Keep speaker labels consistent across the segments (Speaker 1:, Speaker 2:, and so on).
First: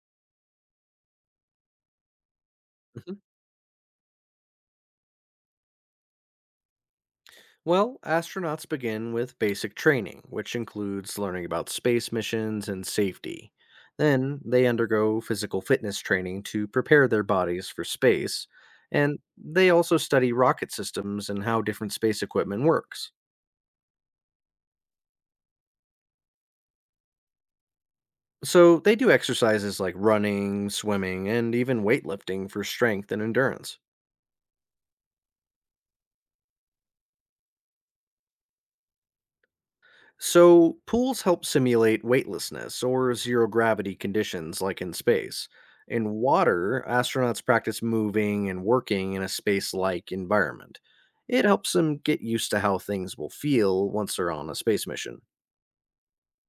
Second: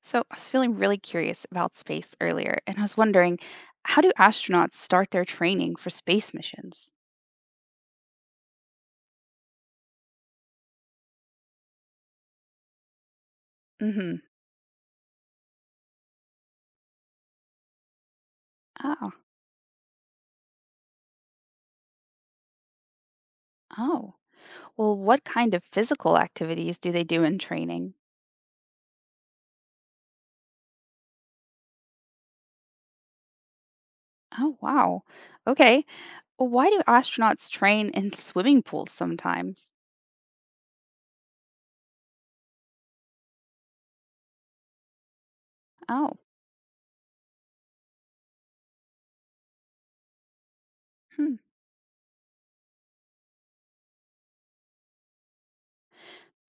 Speaker 1: So, I was feeling really curious about space earlier, and I was
Speaker 2: Mhm.
Speaker 1: wondering, how do astronauts start their training for space missions?
Speaker 2: Well, astronauts begin with basic training, which includes learning about space missions and safety.
Speaker 1: Mm-hmm.
Speaker 2: Then they undergo physical fitness training to prepare their bodies for space,
Speaker 1: Oh,
Speaker 2: and they also study rocket systems and how different space equipment works.
Speaker 1: oh. Well, what kind of physical activities do they do in training?
Speaker 2: So they do exercises like running, swimming, and even weightlifting for strength and endurance.
Speaker 1: Oh, wow. Okay. Well, why do astronauts train in swimming pools sometimes?
Speaker 2: So, pools help simulate weightlessness or zero gravity conditions like in space. In
Speaker 1: Oh,
Speaker 2: water, astronauts practice moving and working in a space like environment.
Speaker 1: hmm.
Speaker 2: It helps them get used to how things will feel once they're on a space mission.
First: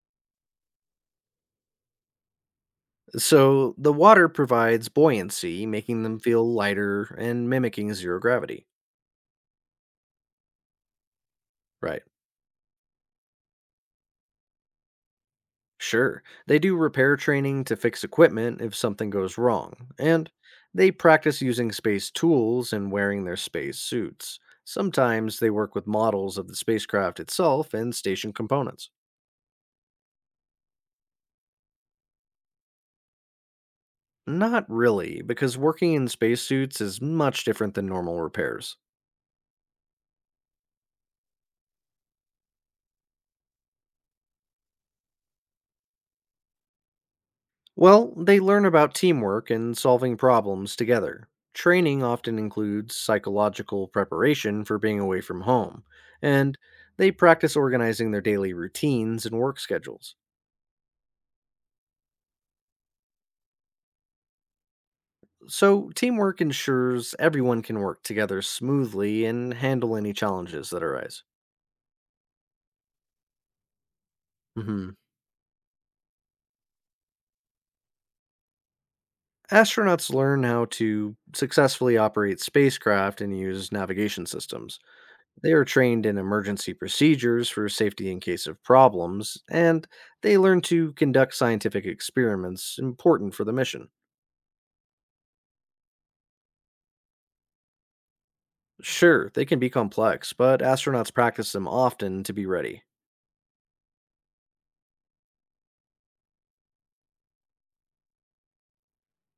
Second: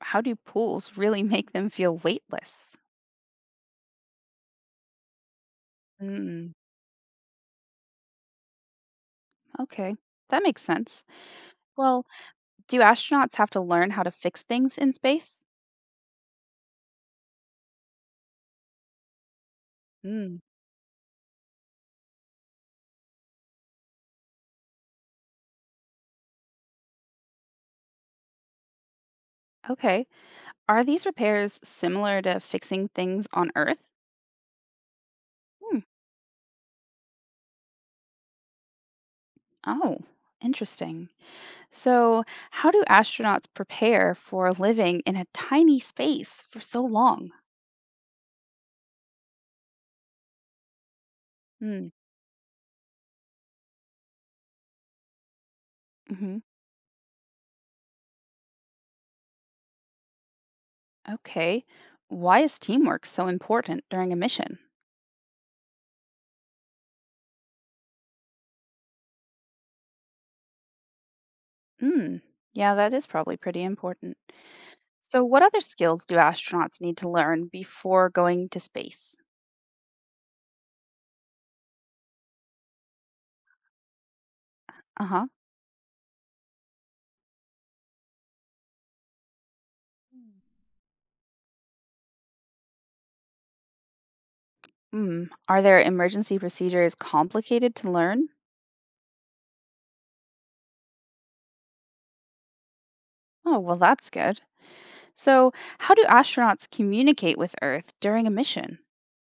Speaker 1: How do pools really make them feel weightless?
Speaker 2: So, the water provides buoyancy, making them feel
Speaker 1: Mm,
Speaker 2: lighter and mimicking zero gravity.
Speaker 1: okay. That makes sense.
Speaker 2: Right.
Speaker 1: Well, do astronauts have to learn how to fix things in space?
Speaker 2: Sure, they do repair training to fix equipment if something goes wrong, and
Speaker 1: Mm,
Speaker 2: they practice using space tools and wearing their space suits. Sometimes they work with models of the spacecraft itself and station components.
Speaker 1: okay. Are these repairs similar to fixing things on Earth?
Speaker 2: Not really, because
Speaker 1: Hmm.
Speaker 2: working in spacesuits is much different than normal repairs.
Speaker 1: Oh, interesting. So, how do astronauts prepare for living in a tiny space for so long?
Speaker 2: Well, they learn about teamwork and solving problems together.
Speaker 1: Hmm.
Speaker 2: Training often includes psychological preparation for being away from home,
Speaker 1: Hmm.
Speaker 2: and they practice organizing their daily routines and work schedules.
Speaker 1: Okay. Why is teamwork so important during a mission?
Speaker 2: So, teamwork ensures everyone can work together smoothly and handle any challenges that arise.
Speaker 1: Hmm. Yeah, that is probably pretty important.
Speaker 2: Hmm.
Speaker 1: So, what other skills do astronauts need to learn before going to space?
Speaker 2: Astronauts learn how to successfully operate spacecraft and use navigation systems.
Speaker 1: Uh huh.
Speaker 2: They are trained in emergency procedures for safety in case of problems, and they learn to conduct scientific experiments important for the mission.
Speaker 1: Hmm. Are their emergency procedures complicated to learn?
Speaker 2: Sure, they can be complex, but astronauts practice them often to be ready.
Speaker 1: Oh, well, that's good. So, how do astronauts communicate with Earth during a mission?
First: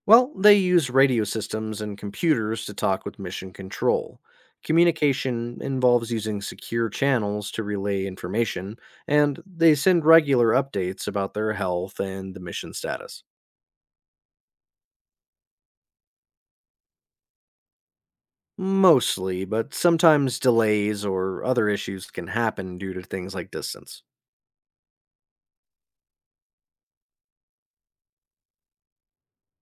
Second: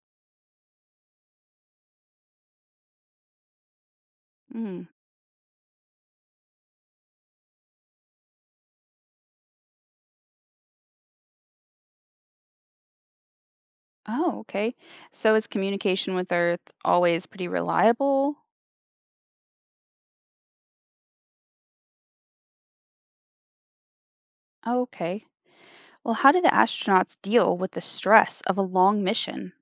Speaker 2: Well, they use radio systems and computers to talk with mission control.
Speaker 1: Mm.
Speaker 2: Communication involves using secure channels to relay information, and they send regular updates about their health and the mission status.
Speaker 1: Oh, okay. So, is communication with Earth always pretty reliable?
Speaker 2: Mostly, but sometimes delays or other issues can happen due to things like distance.
Speaker 1: Okay. Well, how do the astronauts deal with the stress of a long mission?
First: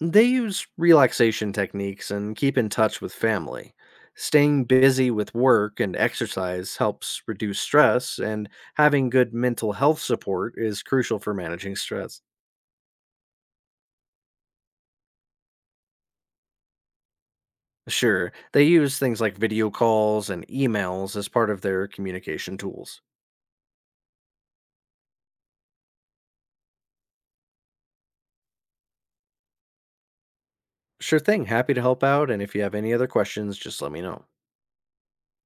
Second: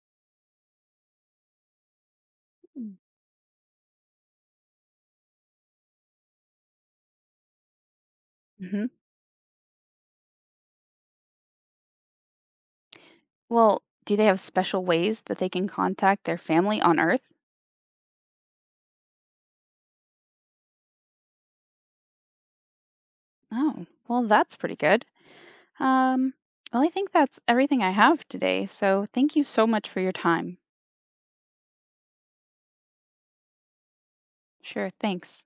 Speaker 2: They use relaxation techniques and keep in touch with family. Staying busy with work and exercise helps reduce stress, and
Speaker 1: Mm-hmm.
Speaker 2: having good mental health support is crucial for managing stress.
Speaker 1: Well, do they have special ways that they can contact their family on Earth?
Speaker 2: Sure, they use things like video calls and emails as part of their communication tools.
Speaker 1: Oh, well, that's pretty good. Um, well, I think that's everything I have today. So, thank you so much for your time.
Speaker 2: Sure thing, happy to help out, and if you have any other questions, just let me know.
Speaker 1: Sure, thanks.